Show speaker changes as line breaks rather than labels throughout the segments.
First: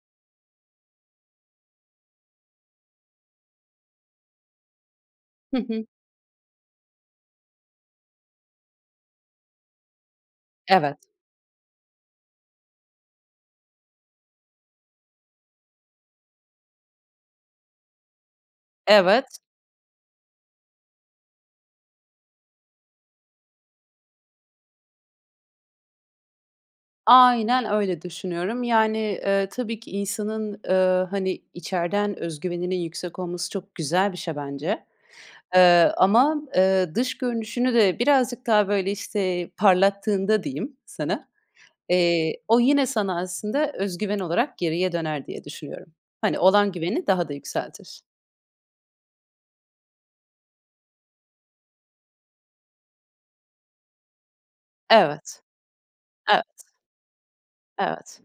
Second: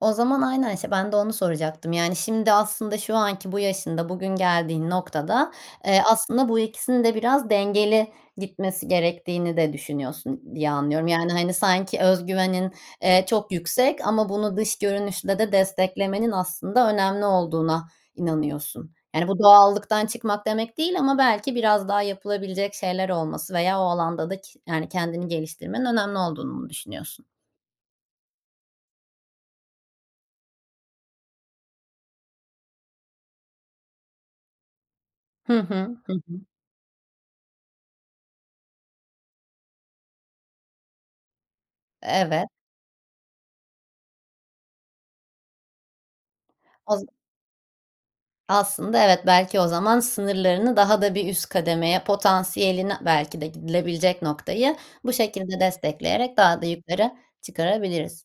O zaman, aynen, işte, ben de onu soracaktım. Yani, şimdi aslında, şu anki bu yaşında, bugün geldiğin noktada,
Hı hı.
eee, aslında bu ikisinin de biraz dengeli gitmesi gerektiğini de düşünüyorsun diye
Evet.
anlıyorum. Yani, hani, sanki öz güveni, eee, çok yüksek ama bunu dış görünüşle de desteklemenin aslında önemli olduğuna inanıyorsun. Yani, bu
Evet.
doğallıktan çıkmak demek değil ama belki biraz daha yapılabilecek şeyler olması veya o alanda da ki yani kendini geliştirmenin önemli olduğunu mu düşünüyorsun?
Aynen öyle düşünüyorum. Yani, ııı, tabii ki insanın, ııı, hani içeriden öz güveninin yüksek olması çok güzel bir şey bence.
Hı
Iıı,
hı. Hı
ama,
hı.
ııı, dış görünüşünü de birazcık daha böyle işte parlattığında diyeyim sana, eee,
Evet.
o yine sana aslında öz güven olarak geriye döner diye düşünüyorum. Hani, olan
Oz
güveni daha da yükseltir.
Aslında, evet, belki o zaman sınırlarını daha da bir üst kademeye potansiyeline belki de gidilebilecek noktayı bu
Evet.
şekilde destekleyerek daha da
Evet.
yukarı
Evet.
çıkarabiliriz.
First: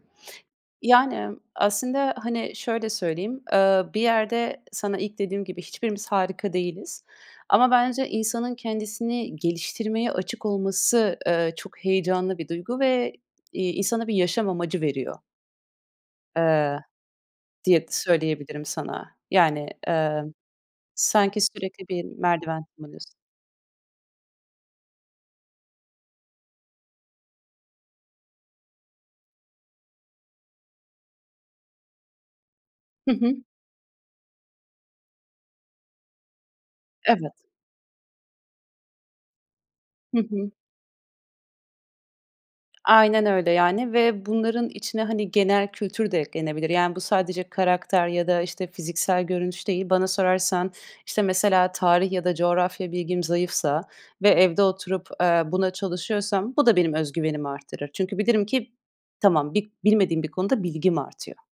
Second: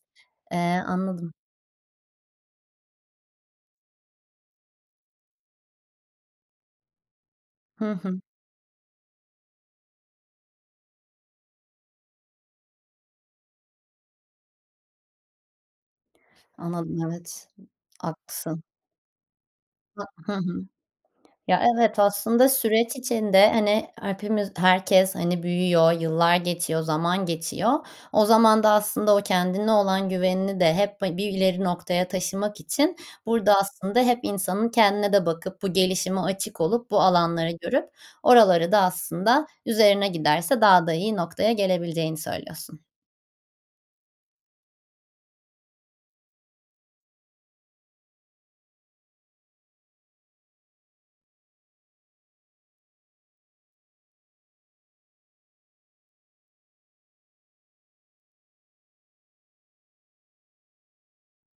Eee, anladım.
Yani, aslında hani şöyle söyleyeyim, aaa, bir yerde sana ilk dediğim gibi, hiçbirimiz harika değiliz. Ama
Hı
bence
hı.
insanın kendisini geliştirmeye açık olması, ııı, çok heyecanlı bir duygu ve, iii, insana bir yaşam amacı veriyor. Iıı,
Anladım evet, ı
diye
Haklısın.
söyleyebilirim sana. Yani,
Ha Hı
ımm,
hı.
sanki
Ya,
sürekli
evet,
bir
aslında
merdiven
süreç
tırmanıyorsun.
içinde, hani, hepimiz, herkes hani büyüyor, yıllar geçiyor, zaman geçiyor. O zaman da aslında o kendine olan güvenini de hep ha bir ileri noktaya taşımak için
Hı hı.
burada aslında hep insanın kendine de bakıp, bu gelişime açık olup, bu
Evet.
alanları görüp, oraları da aslında üzerine
Hı hı.
giderse daha da iyi noktaya gelebileceğini söylüyorsun.
Aynen öyle yani, ve bunların içine hani genel kültür de eklenebilir. Yani bu sadece karakter ya da işte fiziksel görünüş değil. Bana sorarsan, işte mesela tarih ya da coğrafya bilgim zayıfsa ve evde oturup, aaa, buna çalışıyorsam, bu da benim öz güvenimi artırır. Çünkü bilirim ki tamam bi bilmediğim bir konuda bilgim artıyor.